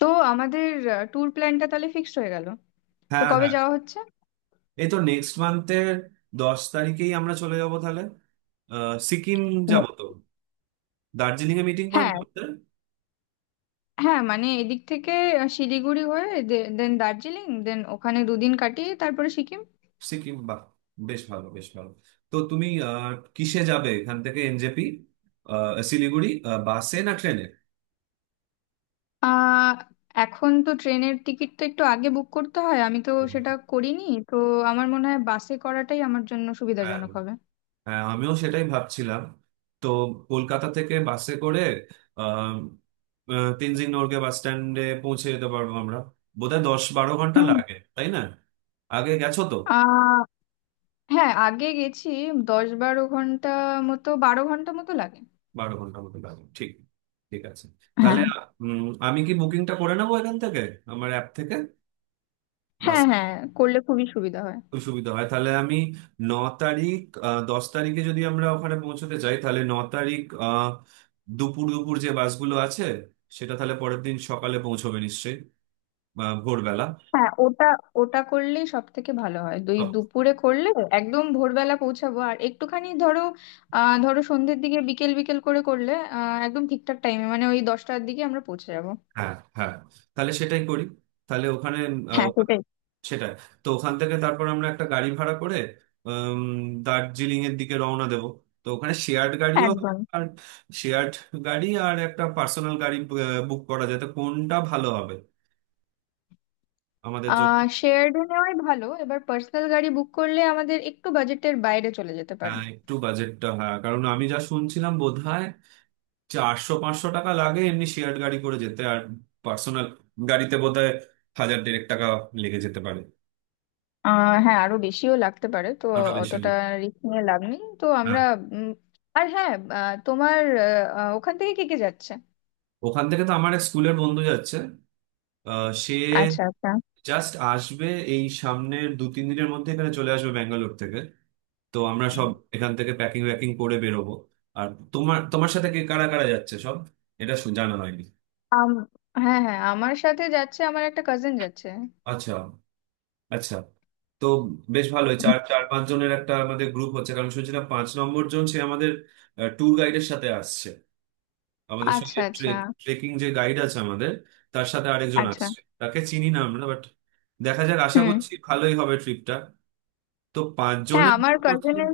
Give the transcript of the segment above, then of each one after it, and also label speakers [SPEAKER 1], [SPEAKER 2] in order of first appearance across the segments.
[SPEAKER 1] তো আমাদের ট্যুর প্ল্যানটা তাহলে ফিক্সড হয়ে গেল। তো
[SPEAKER 2] হ্যাঁ,
[SPEAKER 1] কবে
[SPEAKER 2] হ্যাঁ।
[SPEAKER 1] যাওয়া হচ্ছে?
[SPEAKER 2] এই তো নেক্সট মান্থের 10 তারিখেই আমরা চলে যাব, তাহলে সিকিম।
[SPEAKER 1] ম-
[SPEAKER 2] যাব তো, দার্জিলিং এ মিটিং পয়েন্ট
[SPEAKER 1] হ্যাঁ
[SPEAKER 2] করতে।
[SPEAKER 1] হ্যাঁ, মানে এদিক থেকে শিলিগুড়ি হয়ে দেন দার্জিলিং দেন ওখানে দুদিন কাটিয়ে তারপরে সিকিম।
[SPEAKER 2] সিকিম, বাহ। বেশ ভালো, বেশ ভালো। তো তুমি কিসে যাবে এখান থেকে? এনজেপি শিলিগুড়ি, বাসে না ট্রেনে?
[SPEAKER 1] আহ এখন তো ট্রেনের টিকিটটা একটু আগে বুক করতে হয়, আমি তো সেটা করিনি। তো আমার মনে হয় বাসে করাটাই আমার জন্য
[SPEAKER 2] হ্যাঁ,
[SPEAKER 1] সুবিধাজনক হবে।
[SPEAKER 2] হ্যাঁ, আমিও সেটাই ভাবছিলাম। তো কলকাতা থেকে বাসে করে আম, তেনজিং নোরকে বাস স্ট্যান্ডে পৌঁছে যেতে পারবো আমরা। বোধহয় 10-12 ঘন্টা
[SPEAKER 1] হুম।
[SPEAKER 2] লাগে, তাই না? আগে গেছো তো।
[SPEAKER 1] আহ হ্যাঁ, আগে গেছি। 10-12 ঘন্টা মতো, 12 ঘন্টা মতো লাগে।
[SPEAKER 2] 12 ঘন্টার মতো লাগবে, ঠিক। ঠিক আছে তাহলে।
[SPEAKER 1] হ্যাঁ
[SPEAKER 2] উম, আমি কি বুকিংটা করে নেবো এখান থেকে, আমার অ্যাপ থেকে,
[SPEAKER 1] হ্যাঁ
[SPEAKER 2] বাস?
[SPEAKER 1] হ্যাঁ, করলে খুবই সুবিধা হয়।
[SPEAKER 2] খুব সুবিধা হয়, তাহলে আমি 9 তারিখ, 10 তারিখে যদি আমরা ওখানে পৌঁছতে চাই তাহলে 9 তারিখ, দুপুর দুপুর যে বাসগুলো আছে সেটা, তাহলে পরের দিন সকালে পৌঁছবে নিশ্চয়ই, বা ভোরবেলা।
[SPEAKER 1] হ্যাঁ ওটা, ওটা করলেই সব থেকে ভালো হয়, দুই দুপুরে করলে একদম ভোরবেলা পৌঁছাবো আর একটুখানি ধরো ধরো সন্ধ্যের দিকে, বিকেল বিকেল করে করলে একদম ঠিকঠাক টাইমে মানে ওই 10টার দিকে আমরা পৌঁছে যাবো।
[SPEAKER 2] হ্যাঁ, হ্যাঁ, তাহলে সেটাই করি। তাহলে ওখানে
[SPEAKER 1] হ্যাঁ সেটাই।
[SPEAKER 2] সেটাই। তো ওখান থেকে তারপর আমরা একটা গাড়ি ভাড়া করে দার্জিলিং এর দিকে রওনা দেব। তো ওখানে শেয়ার্ড গাড়িও হয়,
[SPEAKER 1] একদম।
[SPEAKER 2] আর শেয়ার্ড গাড়ি, আর একটা পার্সোনাল গাড়ি বুক করা যায়, তো কোনটা ভালো হবে আমাদের জন্য?
[SPEAKER 1] শেয়ার্ড নেওয়াই ভালো, এবার পার্সোনাল গাড়ি বুক করলে আমাদের একটু বাজেটের বাইরে চলে যেতে পারে।
[SPEAKER 2] হ্যাঁ, একটু বাজেটটা, হ্যাঁ, কারণ আমি যা শুনছিলাম বোধহয় 400-500 টাকা লাগে এমনি শেয়ার্ড গাড়ি করে যেতে, আর পার্সোনাল গাড়িতে বোধহয় হাজার দেড়েক টাকা লেগে যেতে পারে।
[SPEAKER 1] হ্যাঁ, আরো বেশিও লাগতে পারে তো।
[SPEAKER 2] আরো বেশি হলে।
[SPEAKER 1] অতটা রিস্ক নিয়ে লাভ নেই তো আমরা।
[SPEAKER 2] হ্যাঁ।
[SPEAKER 1] উম, আর হ্যাঁ, আহ, তোমার আহ, আহ, ওখান থেকে কে কে যাচ্ছে?
[SPEAKER 2] ওখান থেকে তো আমার এক স্কুলের বন্ধু যাচ্ছে। সে
[SPEAKER 1] আচ্ছা আচ্ছা।
[SPEAKER 2] জাস্ট আসবে এই সামনের 2-3 দিনের মধ্যে, এখানে চলে আসবে ব্যাঙ্গালোর থেকে। তো আমরা সব এখান থেকে প্যাকিং প্যাকিং করে বেরোবো। আর তোমার, সাথে কে কারা কারা যাচ্ছে সব, এটা জানা হয়নি।
[SPEAKER 1] আম হ্যাঁ হ্যাঁ, আমার সাথে যাচ্ছে, আমার একটা কাজিন যাচ্ছে।
[SPEAKER 2] আচ্ছা, আচ্ছা। তো বেশ ভালোই চার, চার পাঁচ জনের একটা আমাদের গ্রুপ হচ্ছে, কারণ শুনছিলাম 5 নম্বর জন সে আমাদের ট্যুর গাইডের সাথে আসছে আমাদের
[SPEAKER 1] আচ্ছা
[SPEAKER 2] সঙ্গে।
[SPEAKER 1] আচ্ছা
[SPEAKER 2] ট্রেকিং যে গাইড আছে আমাদের, তার সাথে আরেকজন
[SPEAKER 1] আচ্ছা।
[SPEAKER 2] আসছে, তাকে চিনি না আমরা, বাট দেখা যাক, আশা
[SPEAKER 1] হুম।
[SPEAKER 2] করছি ভালোই হবে ট্রিপটা। তো
[SPEAKER 1] হ্যাঁ
[SPEAKER 2] 5 জনের
[SPEAKER 1] আমার
[SPEAKER 2] করছি।
[SPEAKER 1] কাজিনের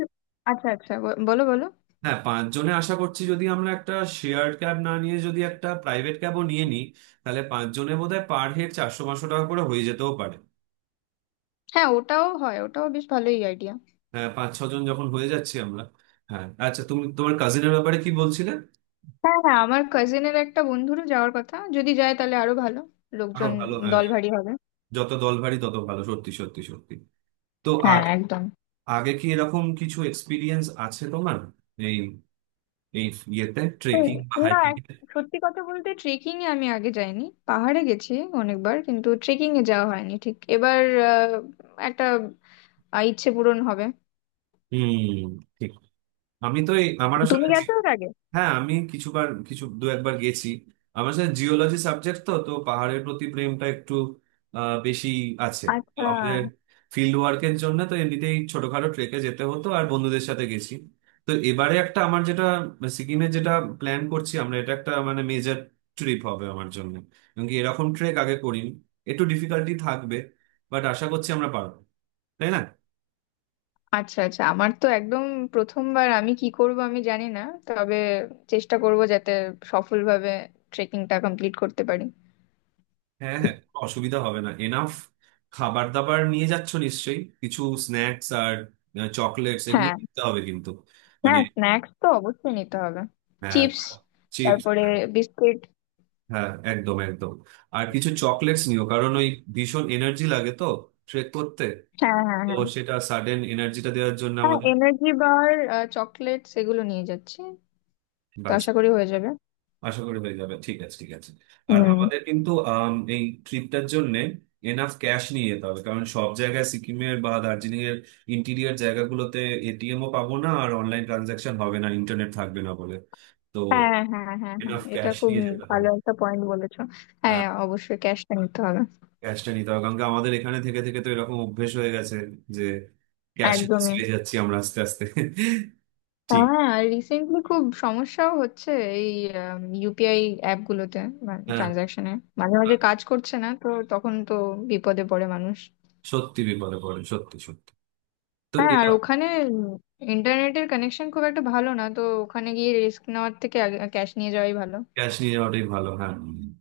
[SPEAKER 1] আচ্ছা আচ্ছা বলো বলো।
[SPEAKER 2] হ্যাঁ, 5 জনে আশা করছি যদি আমরা একটা শেয়ার্ড ক্যাব না নিয়ে যদি একটা প্রাইভেট ক্যাবও নিয়ে নিই, তাহলে 5 জনে বোধহয় পার হেড 400-500 টাকা করে হয়ে যেতেও পারে।
[SPEAKER 1] হ্যাঁ ওটাও হয়, ওটাও বেশ ভালোই আইডিয়া।
[SPEAKER 2] হ্যাঁ, 5-6 জন যখন হয়ে যাচ্ছি আমরা। হ্যাঁ, আচ্ছা, তুমি তোমার কাজিনের ব্যাপারে কি বলছিলে?
[SPEAKER 1] হ্যাঁ হ্যাঁ, আমার কাজিনের একটা বন্ধুরও যাওয়ার কথা, যদি যায় তাহলে আরো ভালো,
[SPEAKER 2] আরো
[SPEAKER 1] লোকজন
[SPEAKER 2] ভালো, হ্যাঁ।
[SPEAKER 1] দল ভারী হবে।
[SPEAKER 2] যত দল ভারী তত ভালো, সত্যি সত্যি সত্যি। তো
[SPEAKER 1] হ্যাঁ
[SPEAKER 2] আগে,
[SPEAKER 1] একদম।
[SPEAKER 2] আগে কি এরকম কিছু এক্সপিরিয়েন্স আছে তোমার, এই এই ইয়েতে,
[SPEAKER 1] হুম।
[SPEAKER 2] ট্রেকিং বা
[SPEAKER 1] না
[SPEAKER 2] হাইকিং?
[SPEAKER 1] এক- সত্যি কথা বলতে ট্রেকিং এ আমি আগে যাইনি। পাহাড়ে গেছি অনেকবার, কিন্তু ট্রেকিং এ যাওয়া হয়নি ঠিক। এবার আহ, একটা ইচ্ছে পূরণ হবে।
[SPEAKER 2] হুম। ঠিক। আমি তো এই আমার
[SPEAKER 1] তুমি
[SPEAKER 2] আসলে,
[SPEAKER 1] গেছো এর আগে?
[SPEAKER 2] হ্যাঁ আমি কিছু দু একবার গেছি। আমার সাথে জিওলজি সাবজেক্ট, তো তো পাহাড়ের প্রতি প্রেমটা একটু বেশি আছে। তো
[SPEAKER 1] আচ্ছা
[SPEAKER 2] আমাদের ফিল্ড ওয়ার্কের জন্য তো এমনিতেই ছোটখাটো ট্রেকে যেতে হতো, আর বন্ধুদের সাথে গেছি। তো এবারে একটা আমার যেটা সিকিমে যেটা প্ল্যান করছি আমরা, এটা একটা মানে মেজর ট্রিপ হবে আমার জন্য, এবং কি এরকম ট্রেক আগে করিনি, একটু ডিফিকাল্টি থাকবে, বাট আশা করছি আমরা পারবো। তাই না?
[SPEAKER 1] আচ্ছা। আচ্ছা, আমার তো একদম প্রথমবার, আমি কি করব আমি জানি না, তবে চেষ্টা করব যাতে সফলভাবে ট্রেকিংটা কমপ্লিট করতে পারি।
[SPEAKER 2] হ্যাঁ, হ্যাঁ, কোনো অসুবিধা হবে না এনাফ। খাবার দাবার নিয়ে যাচ্ছ নিশ্চয়ই, কিছু স্ন্যাক্স আর চকলেটস এগুলো
[SPEAKER 1] হ্যাঁ
[SPEAKER 2] কিনতে হবে কিন্তু। মানে,
[SPEAKER 1] হ্যাঁ, স্ন্যাক্স তো অবশ্যই নিতে হবে।
[SPEAKER 2] হ্যাঁ।
[SPEAKER 1] Chips,
[SPEAKER 2] chips.
[SPEAKER 1] তারপরে বিস্কিট।
[SPEAKER 2] হ্যাঁ, একদম একদম। আর কিছু চকলেটস নিও কারণ ওই ভীষণ এনার্জি লাগে তো ট্রেক করতে।
[SPEAKER 1] হ্যাঁ হ্যাঁ
[SPEAKER 2] তো
[SPEAKER 1] হ্যাঁ
[SPEAKER 2] সেটা সাডেন এনার্জিটা দেওয়ার জন্য
[SPEAKER 1] হ্যাঁ,
[SPEAKER 2] আমাদের।
[SPEAKER 1] এনার্জি বার, চকলেটস এগুলো নিয়ে যাচ্ছি। তো
[SPEAKER 2] ব্যাস।
[SPEAKER 1] আশা করি হয়ে যাবে।
[SPEAKER 2] আশা করি হয়ে যাবে, ঠিক আছে, ঠিক আছে। আর
[SPEAKER 1] হুম।
[SPEAKER 2] আমাদের কিন্তু এই ট্রিপটার জন্য এনাফ ক্যাশ নিয়ে যেতে হবে, কারণ সব জায়গায় সিকিমের বা দার্জিলিং এর ইন্টিরিয়ার জায়গাগুলোতে এটিএমও পাবো না, আর অনলাইন ট্রানজাকশন হবে না, ইন্টারনেট থাকবে না বলে। তো
[SPEAKER 1] হ্যাঁ হ্যাঁ হ্যাঁ হ্যাঁ,
[SPEAKER 2] এনাফ
[SPEAKER 1] এটা
[SPEAKER 2] ক্যাশ
[SPEAKER 1] খুব
[SPEAKER 2] নিয়ে যেতে
[SPEAKER 1] ভালো
[SPEAKER 2] হবে।
[SPEAKER 1] একটা পয়েন্ট বলেছো।
[SPEAKER 2] হ্যাঁ,
[SPEAKER 1] হ্যাঁ অবশ্যই ক্যাশটা নিতে হবে।
[SPEAKER 2] ক্যাশটা নিতে হবে, কারণ কি আমাদের এখানে থেকে থেকে তো এরকম অভ্যেস হয়ে গেছে যে ক্যাশ
[SPEAKER 1] একদমই।
[SPEAKER 2] চলে যাচ্ছি আমরা আস্তে আস্তে। ঠিক।
[SPEAKER 1] হ্যাঁ, রিসেন্টলি খুব সমস্যাও হচ্ছে এই ইউপিআই অ্যাপ গুলোতে,
[SPEAKER 2] হ্যাঁ।
[SPEAKER 1] ট্রানজাকশনে মাঝে মাঝে কাজ করছে না, তো তখন তো বিপদে পড়ে মানুষ।
[SPEAKER 2] সত্যি বিপদে পড়ে, সত্যি সত্যি। তো
[SPEAKER 1] হ্যাঁ, আর
[SPEAKER 2] এরকম
[SPEAKER 1] ওখানে ইন্টারনেটের কানেকশন খুব একটা ভালো না, তো ওখানে গিয়ে রিস্ক নেওয়ার থেকে ক্যাশ নিয়ে যাওয়াই ভালো।
[SPEAKER 2] ক্যাশ নিয়ে যাওয়াটাই ভালো, হ্যাঁ।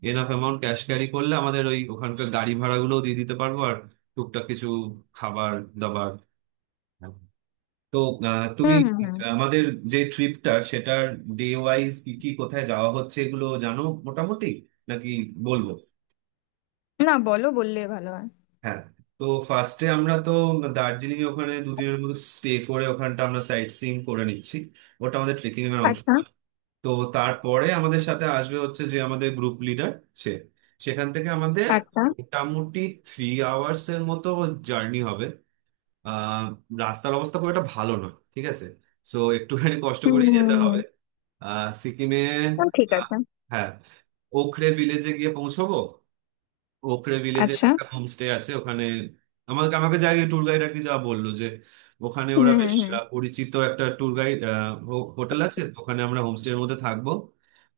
[SPEAKER 2] এনাফ অ্যামাউন্ট ক্যাশ ক্যারি করলে আমাদের ওই ওখানকার গাড়ি ভাড়াগুলোও দিয়ে দিতে পারবো, আর টুকটাক কিছু খাবার দাবার। হ্যাঁ। তো তুমি
[SPEAKER 1] হুম হুম হুম।
[SPEAKER 2] আমাদের যে ট্রিপটার সেটার ডে ওয়াইজ কি কি কোথায় যাওয়া হচ্ছে এগুলো জানো মোটামুটি, নাকি বলবো?
[SPEAKER 1] না বলো, বললে ভালো হয়।
[SPEAKER 2] হ্যাঁ। তো ফার্স্টে আমরা তো দার্জিলিং এ ওখানে 2 দিনের মতো স্টে করে ওখানটা আমরা সাইট সিইং করে নিচ্ছি। ওটা আমাদের ট্রেকিং এর অংশ
[SPEAKER 1] আচ্ছা
[SPEAKER 2] না। তো তারপরে আমাদের সাথে আসবে হচ্ছে যে আমাদের গ্রুপ লিডার সে, সেখান থেকে আমাদের
[SPEAKER 1] আচ্ছা।
[SPEAKER 2] মোটামুটি 3 আওয়ার্স এর মতো জার্নি হবে। আহ, রাস্তার অবস্থা খুব একটা ভালো নয়, ঠিক আছে, সো একটুখানি কষ্ট
[SPEAKER 1] হুম
[SPEAKER 2] করে
[SPEAKER 1] হুম
[SPEAKER 2] যেতে
[SPEAKER 1] হুম।
[SPEAKER 2] হবে। আহ সিকিমে।
[SPEAKER 1] ও, ঠিক
[SPEAKER 2] আহ,
[SPEAKER 1] আছে।
[SPEAKER 2] হ্যাঁ, ওখরে ভিলেজে গিয়ে পৌঁছবো। ওখরে ভিলেজে
[SPEAKER 1] আচ্ছা।
[SPEAKER 2] একটা হোমস্টে আছে ওখানে। আমাকে আমাকে যাই ট্যুর গাইড আর কি যা বললো যে ওখানে
[SPEAKER 1] হুম
[SPEAKER 2] ওরা বেশ
[SPEAKER 1] হুম হুম।
[SPEAKER 2] পরিচিত একটা ট্যুর গাইড হোটেল আছে, তো ওখানে আমরা হোমস্টের মধ্যে থাকবো।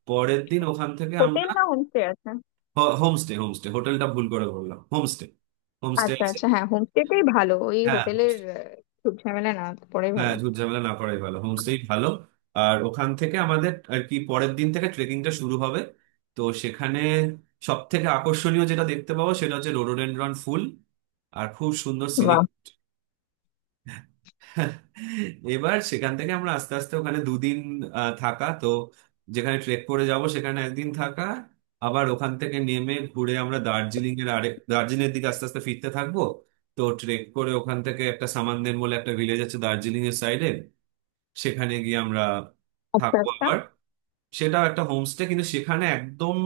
[SPEAKER 2] পরের দিন ওখান থেকে আমরা
[SPEAKER 1] হোটেল না হোমস্টে আছে?
[SPEAKER 2] হোমস্টে, হোমস্টে, হোটেলটা ভুল করে বললাম, হোমস্টে, হোমস্টে
[SPEAKER 1] আচ্ছা
[SPEAKER 2] আছে।
[SPEAKER 1] আচ্ছা, হ্যাঁ হোমস্টেটাই ভালো, ওই
[SPEAKER 2] হ্যাঁ
[SPEAKER 1] হোটেলের
[SPEAKER 2] হোমস্টে।
[SPEAKER 1] খুব ঝামেলা, না পড়ে
[SPEAKER 2] হ্যাঁ,
[SPEAKER 1] ভালো।
[SPEAKER 2] ঝুট ঝামেলা না করাই ভালো, হোমস্টেই ভালো। আর ওখান থেকে আমাদের আর কি পরের দিন থেকে ট্রেকিংটা শুরু হবে। তো সেখানে সব থেকে আকর্ষণীয় যেটা দেখতে পাবো সেটা হচ্ছে রোডোডেনড্রন ফুল, আর খুব সুন্দর সিনিক। এবার সেখান থেকে আমরা আস্তে আস্তে ওখানে 2 দিন থাকা, তো যেখানে ট্রেক করে যাব সেখানে 1 দিন থাকা। আবার ওখান থেকে নেমে ঘুরে আমরা দার্জিলিং এর দিকে আস্তে আস্তে ফিরতে থাকবো। তো ট্রেক করে ওখান থেকে একটা সামানদেন বলে একটা ভিলেজ আছে দার্জিলিং এর সাইডে, সেখানে গিয়ে আমরা
[SPEAKER 1] আচ্ছা
[SPEAKER 2] থাকবো
[SPEAKER 1] আচ্ছা।
[SPEAKER 2] আবার। সেটাও একটা হোমস্টে, কিন্তু সেখানে একদম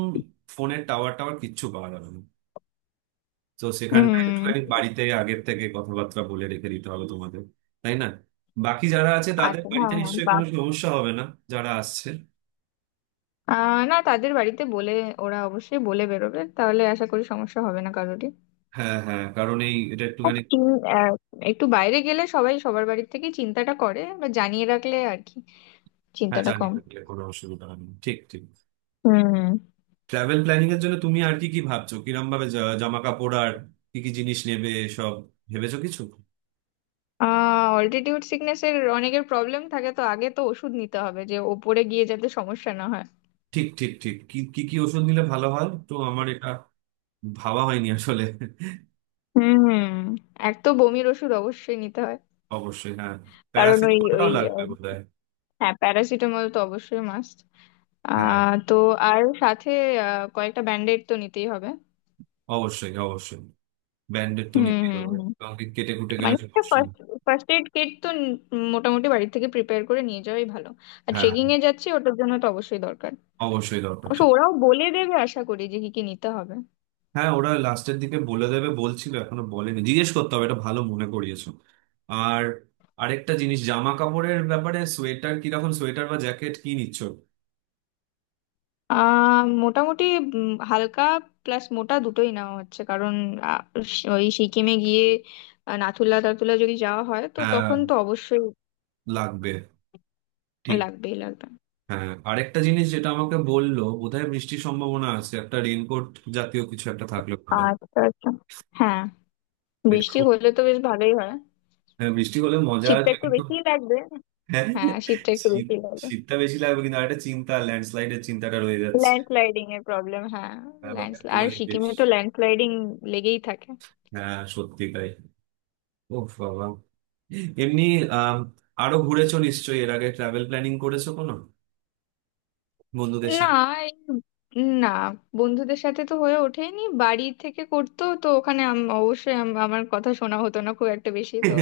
[SPEAKER 2] ফোনের টাওয়ার টাওয়ার কিচ্ছু পাওয়া যাবে না। তো সেখানটা
[SPEAKER 1] হুম।
[SPEAKER 2] একটুখানি বাড়িতে আগের থেকে কথাবার্তা বলে রেখে দিতে হবে তোমাদের, তাই না? বাকি যারা আছে তাদের
[SPEAKER 1] আচ্ছা হ্যাঁ
[SPEAKER 2] বাড়িতে
[SPEAKER 1] হ্যাঁ,
[SPEAKER 2] নিশ্চয়ই
[SPEAKER 1] বাহ।
[SPEAKER 2] কোনো সমস্যা হবে না, যারা আসছে।
[SPEAKER 1] না তাদের বাড়িতে বলে, ওরা অবশ্যই বলে বেরোবে তাহলে, আশা করি সমস্যা হবে না কারোরই।
[SPEAKER 2] হ্যাঁ, হ্যাঁ, কারণ এই এটা
[SPEAKER 1] আর
[SPEAKER 2] একটুখানি।
[SPEAKER 1] চিন- আহ, একটু বাইরে গেলে সবাই সবার বাড়ির থেকে চিন্তাটা করে, বা জানিয়ে রাখলে আর কি
[SPEAKER 2] হ্যাঁ,
[SPEAKER 1] চিন্তাটা
[SPEAKER 2] জানিয়ে
[SPEAKER 1] কম।
[SPEAKER 2] রাখলে কোনো অসুবিধা হবে না, ঠিক ঠিক।
[SPEAKER 1] হুম।
[SPEAKER 2] ট্রাভেল প্ল্যানিং এর জন্য তুমি আর কি কি ভাবছো, কিরম ভাবে, জামা কাপড় আর কি কি জিনিস নেবে সব ভেবেছো কিছু?
[SPEAKER 1] অল্টিটিউড সিকনেস এর অনেকের প্রবলেম থাকে, তো আগে তো ওষুধ নিতে হবে যে ওপরে গিয়ে যাতে সমস্যা না হয়।
[SPEAKER 2] ঠিক ঠিক ঠিক, কি কি কি ওষুধ নিলে ভালো হয় তো, আমার এটা ভাবা হয়নি আসলে।
[SPEAKER 1] হুম। এক তো বমির ওষুধ অবশ্যই নিতে হয়।
[SPEAKER 2] অবশ্যই, হ্যাঁ।
[SPEAKER 1] কারণ ওই
[SPEAKER 2] প্যারাসিটামলটাও
[SPEAKER 1] ওই
[SPEAKER 2] লাগবে
[SPEAKER 1] আহ,
[SPEAKER 2] বোধহয়।
[SPEAKER 1] হ্যাঁ প্যারাসিটামল তো অবশ্যই মাস্ট।
[SPEAKER 2] হ্যাঁ,
[SPEAKER 1] তো আর সাথে কয়েকটা ব্যান্ডেড তো নিতেই হবে।
[SPEAKER 2] অবশ্যই অবশ্যই, ব্যান্ডেড তো
[SPEAKER 1] হুম
[SPEAKER 2] নিতেই
[SPEAKER 1] হুম
[SPEAKER 2] হবে,
[SPEAKER 1] হুম।
[SPEAKER 2] কাউকে কেটে কুটে গেলে
[SPEAKER 1] মানে
[SPEAKER 2] সমস্যা
[SPEAKER 1] ফার্স্ট
[SPEAKER 2] নেই।
[SPEAKER 1] ফার্স্ট এড কিট তো মোটামুটি বাড়ি থেকে প্রিপেয়ার করে নিয়ে যাওয়াই ভালো। আর
[SPEAKER 2] হ্যাঁ,
[SPEAKER 1] ট্রেকিং এ যাচ্ছি, ওটার জন্য তো অবশ্যই দরকার।
[SPEAKER 2] অবশ্যই দরকার
[SPEAKER 1] অবশ্য
[SPEAKER 2] ছিল।
[SPEAKER 1] ওরাও বলে দেবে আশা করি যে কি কি নিতে হবে।
[SPEAKER 2] হ্যাঁ, ওরা লাস্টের দিকে বলে দেবে বলছিল, এখনো বলেনি, জিজ্ঞেস করতে হবে। এটা ভালো মনে করিয়েছো। আর আরেকটা জিনিস জামা কাপড়ের ব্যাপারে, সোয়েটার কিরকম, সোয়েটার বা জ্যাকেট কি নিচ্ছ?
[SPEAKER 1] মোটামুটি হালকা প্লাস মোটা দুটোই নেওয়া হচ্ছে, কারণ আহ, ওই সিকিমে গিয়ে নাথুলা টাথুলা যদি যাওয়া হয় তো
[SPEAKER 2] হ্যাঁ,
[SPEAKER 1] তখন তো অবশ্যই
[SPEAKER 2] লাগবে, ঠিক।
[SPEAKER 1] লাগবেই লাগবে।
[SPEAKER 2] হ্যাঁ, আরেকটা জিনিস যেটা আমাকে বললো বোধহয় বৃষ্টির সম্ভাবনা আছে, একটা রেইনকোট জাতীয় কিছু একটা থাকলে ভালো হয়।
[SPEAKER 1] আচ্ছা আচ্ছা। হ্যাঁ
[SPEAKER 2] এটা
[SPEAKER 1] বৃষ্টি
[SPEAKER 2] খুব,
[SPEAKER 1] হলে তো বেশ ভালোই হয়।
[SPEAKER 2] হ্যাঁ, বৃষ্টি হলে মজা
[SPEAKER 1] শীতটা
[SPEAKER 2] আসবে
[SPEAKER 1] একটু
[SPEAKER 2] কিন্তু।
[SPEAKER 1] বেশিই লাগবে।
[SPEAKER 2] হ্যাঁ
[SPEAKER 1] হ্যাঁ শীতটা একটু
[SPEAKER 2] শীত,
[SPEAKER 1] বেশি লাগবে।
[SPEAKER 2] শীতটা বেশি লাগবে, কিন্তু আরেকটা চিন্তা, ল্যান্ডস্লাইডের চিন্তাটা রয়ে যাচ্ছে,
[SPEAKER 1] ল্যান্ডস্লাইডিং এর প্রবলেম, হ্যাঁ।
[SPEAKER 2] আর
[SPEAKER 1] ল্যান্ড, আর
[SPEAKER 2] একটুখানি, বেশ।
[SPEAKER 1] সিকিমে তো ল্যান্ডস্লাইডিং লেগেই থাকে।
[SPEAKER 2] হ্যাঁ, সত্যি তাই। ওহ বাবা। এমনি, আম, আরো ঘুরেছো নিশ্চয়ই এর আগে, ট্রাভেল প্ল্যানিং করেছো কোনো বন্ধুদের
[SPEAKER 1] না
[SPEAKER 2] সাথে?
[SPEAKER 1] এই- না, বন্ধুদের সাথে তো হয়ে ওঠেনি, বাড়ি থেকে করতো তো ওখানে অবশ্যই আমার কথা শোনা হতো না খুব একটা বেশি, তো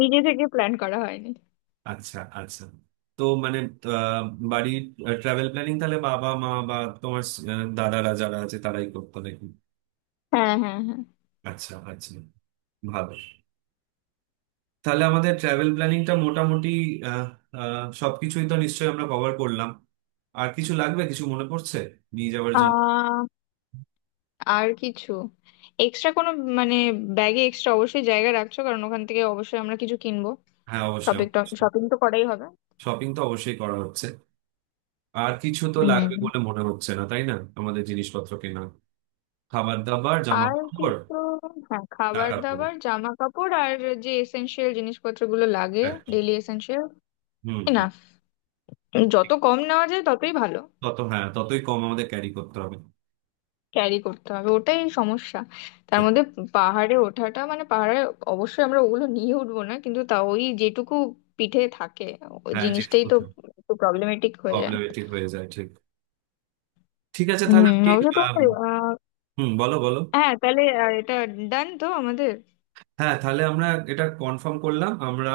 [SPEAKER 1] নিজে থেকে প্ল্যান করা হয়নি।
[SPEAKER 2] আচ্ছা, আচ্ছা। তো মানে, আহ, বাড়ির ট্রাভেল প্ল্যানিং তাহলে বাবা মা বা তোমার দাদারা যারা আছে তারাই করতো নাকি?
[SPEAKER 1] হ্যাঁ হ্যাঁ হ্যাঁ।
[SPEAKER 2] আচ্ছা আচ্ছা, ভালো। তাহলে আমাদের ট্রাভেল প্ল্যানিংটা মোটামুটি আহ, সবকিছুই তো নিশ্চয়ই আমরা কভার করলাম। আর কিছু লাগবে, কিছু মনে পড়ছে নিয়ে যাওয়ার জন্য?
[SPEAKER 1] আহ, আর কিছু এক্সট্রা কোনো, মানে ব্যাগে এক্সট্রা অবশ্যই জায়গা রাখছো, কারণ ওখান থেকে অবশ্যই আমরা কিছু কিনবো।
[SPEAKER 2] হ্যাঁ, অবশ্যই।
[SPEAKER 1] শপিং, শপিং তো করাই হবে।
[SPEAKER 2] শপিং তো অবশ্যই করা হচ্ছে। আর কিছু তো লাগবে
[SPEAKER 1] হুম।
[SPEAKER 2] বলে মনে হচ্ছে না, তাই না? আমাদের জিনিসপত্র কেনা, খাবার দাবার, জামা
[SPEAKER 1] আর
[SPEAKER 2] কাপড়,
[SPEAKER 1] কিন্তু হ্যাঁ, খাবার
[SPEAKER 2] টাকা খরচ,
[SPEAKER 1] দাবার, জামা কাপড় আর যে এসেনশিয়াল জিনিসপত্রগুলো লাগে,
[SPEAKER 2] হ্যাঁ।
[SPEAKER 1] Daily essential.
[SPEAKER 2] হুম
[SPEAKER 1] না,
[SPEAKER 2] হুম।
[SPEAKER 1] যত
[SPEAKER 2] ঠিক।
[SPEAKER 1] কম নেওয়া যায় ততই ভালো।
[SPEAKER 2] তত, হ্যাঁ, ততই কম আমাদের ক্যারি করতে হবে।
[SPEAKER 1] ক্যারি করতে হবে ওটাই সমস্যা, তার
[SPEAKER 2] ঠিক।
[SPEAKER 1] মধ্যে পাহাড়ে ওঠাটা, মানে পাহাড়ে অবশ্যই আমরা ওগুলো নিয়ে উঠবো না, কিন্তু তা ওই যেটুকু পিঠে থাকে ওই
[SPEAKER 2] হ্যাঁ,
[SPEAKER 1] জিনিসটাই
[SPEAKER 2] যেটুকু।
[SPEAKER 1] তো একটু প্রবলেমেটিক হয়ে যায়।
[SPEAKER 2] প্রবলেমেটিক হয়ে যায়, ঠিক। ঠিক আছে তাহলে
[SPEAKER 1] হুম,
[SPEAKER 2] আপনি,
[SPEAKER 1] অবশ্য
[SPEAKER 2] আম,
[SPEAKER 1] তোমার
[SPEAKER 2] হুম, বলো বলো।
[SPEAKER 1] হ্যাঁ তাহলে এটা ডান তো আমাদের।
[SPEAKER 2] হ্যাঁ, তাহলে আমরা এটা কনফার্ম করলাম আমরা।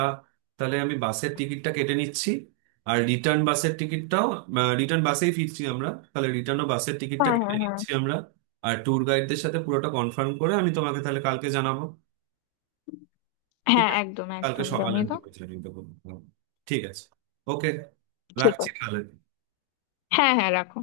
[SPEAKER 2] তাহলে আমি বাসের টিকিটটা কেটে নিচ্ছি, আর রিটার্ন বাসের টিকিটটাও। রিটার্ন বাসেই ফিরছি আমরা, তাহলে রিটার্নও বাসের টিকিটটা
[SPEAKER 1] হ্যাঁ
[SPEAKER 2] কেটে
[SPEAKER 1] হ্যাঁ হ্যাঁ
[SPEAKER 2] নিচ্ছি আমরা। আর ট্যুর গাইডদের সাথে পুরোটা কনফার্ম করে আমি তোমাকে তাহলে কালকে জানাবো। ঠিক
[SPEAKER 1] হ্যাঁ,
[SPEAKER 2] আছে,
[SPEAKER 1] একদম
[SPEAKER 2] কালকে
[SPEAKER 1] একদম
[SPEAKER 2] সকালে
[SPEAKER 1] জানিয়ে
[SPEAKER 2] আমি
[SPEAKER 1] দাও।
[SPEAKER 2] তোকে জানিয়ে দেবো। হুম। ঠিক আছে। ওকে,
[SPEAKER 1] ঠিক
[SPEAKER 2] রাখছি
[SPEAKER 1] আছে।
[SPEAKER 2] তাহলে।
[SPEAKER 1] হ্যাঁ হ্যাঁ, রাখো।